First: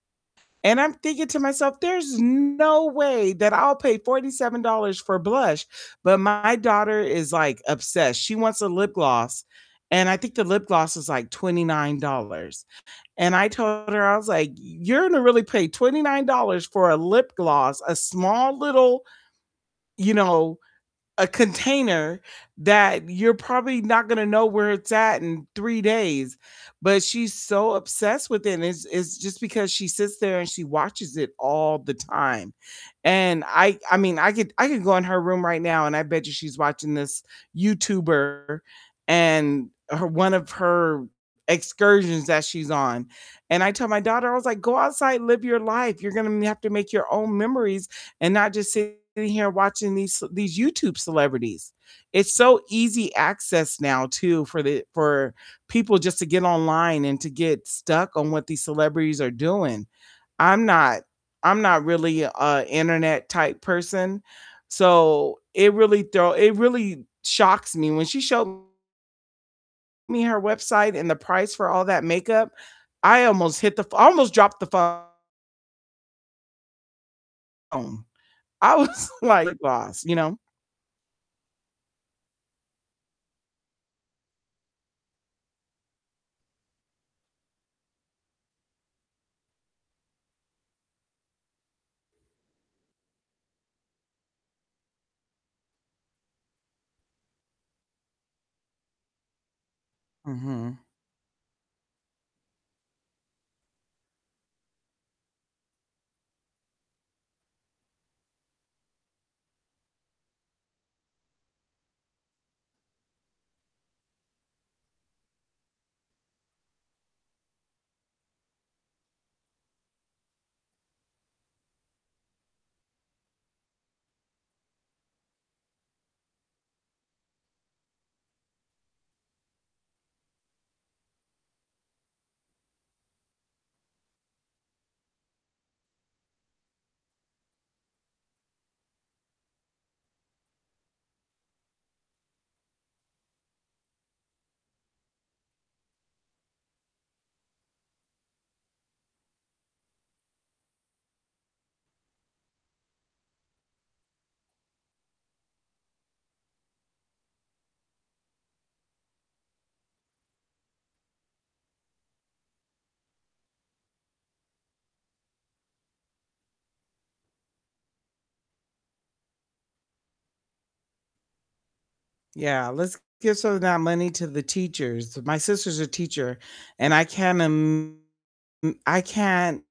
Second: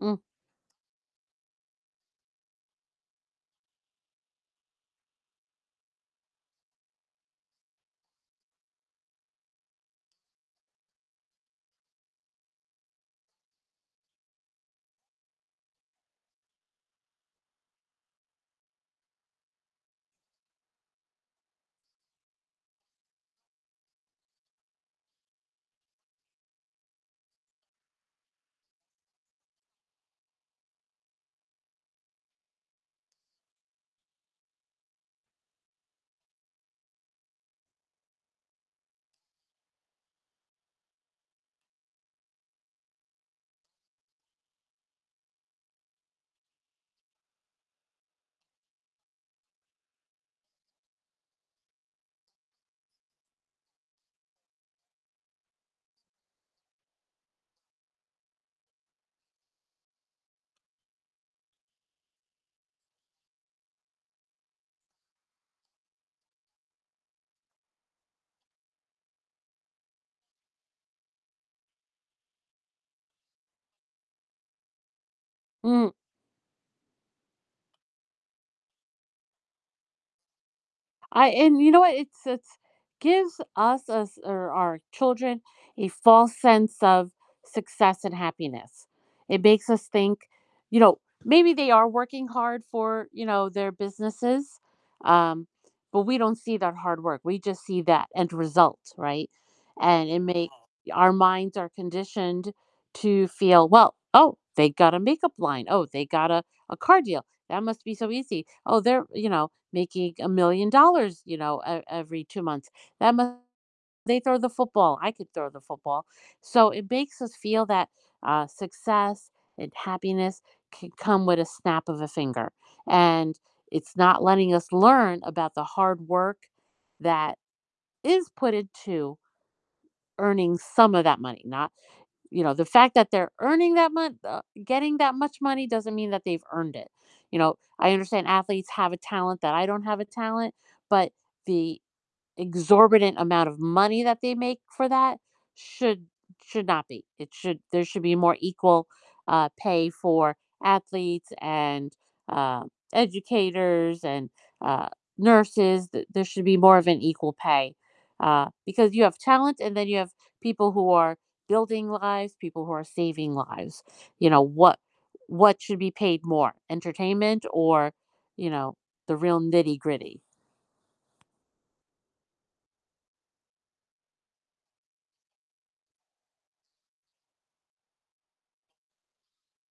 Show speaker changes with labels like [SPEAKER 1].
[SPEAKER 1] Mm.
[SPEAKER 2] and I'm thinking to myself, there's no way that I'll pay $47 for blush, but my daughter is, like, obsessed. She wants a lip gloss, and I think the lip gloss is, like, $29, and I told her, I was like, "You're gonna really pay $29 for a lip gloss, a small little you know, a container that you're probably not gonna know where it's at in 3 days?" But she's so obsessed with it and it's it's just because she sits there and she watches it all the time. And I I mean, I could I could go in her room right now and I bet you she's watching this YouTuber and her one of her excursions that she's on. And I tell my daughter, I was like, "Go outside, live your life, you're gonna have to make your own memories and not just sitting here watching these ce these YouTube celebrities." It's so easy access now too, for the for people just to get online and to get stuck on what these celebrities are doing. I'm not I'm not really a internet type person, so it really throw it really shocks me, when she showed me her website and the price for all that makeup, I almost hit the fl I almost dropped the phone.
[SPEAKER 1] Mm.
[SPEAKER 2] I was, like, lip gloss, you know?
[SPEAKER 1] I and you know what, it's it's gives us as or our children a false sense of success and happiness. It makes us think, you know, maybe they are working hard for, you know, their businesses, um, but we don't see that hard work, we just see that end result, right? And it make
[SPEAKER 2] Mhm.
[SPEAKER 1] Our minds are conditioned to feel, "Well, oh, they got a makeup line, oh, they got a a car deal, that must be so easy. Oh, they're, you know, making $1,000,000, you know, e every 2 months. That mu They throw the football, I could throw the football." So, it makes us feel that, uh, success and happiness can come with a snap of a finger, and it's not letting us learn about the hard work that is put into earning some of that money, not, you know, the fact that they're earning that mon uh, getting that much money doesn't mean that they've earned it. You know, I understand athletes have a talent that I don't have a talent, but the exorbitant amount of money that they make for that should should not be. It should there should be more equal, uh, pay for athletes and, uh, educators and, uh, nurses, th there should be more of an equal pay, uh, because you have talent and then you have people who are building lives, people who are saving lives. You know, what what should be paid more, entertainment or, you know, the real nitty-gritty?
[SPEAKER 2] Yeah, let's give some of that money to the teachers. My sister's a teacher, and I can't im m I can't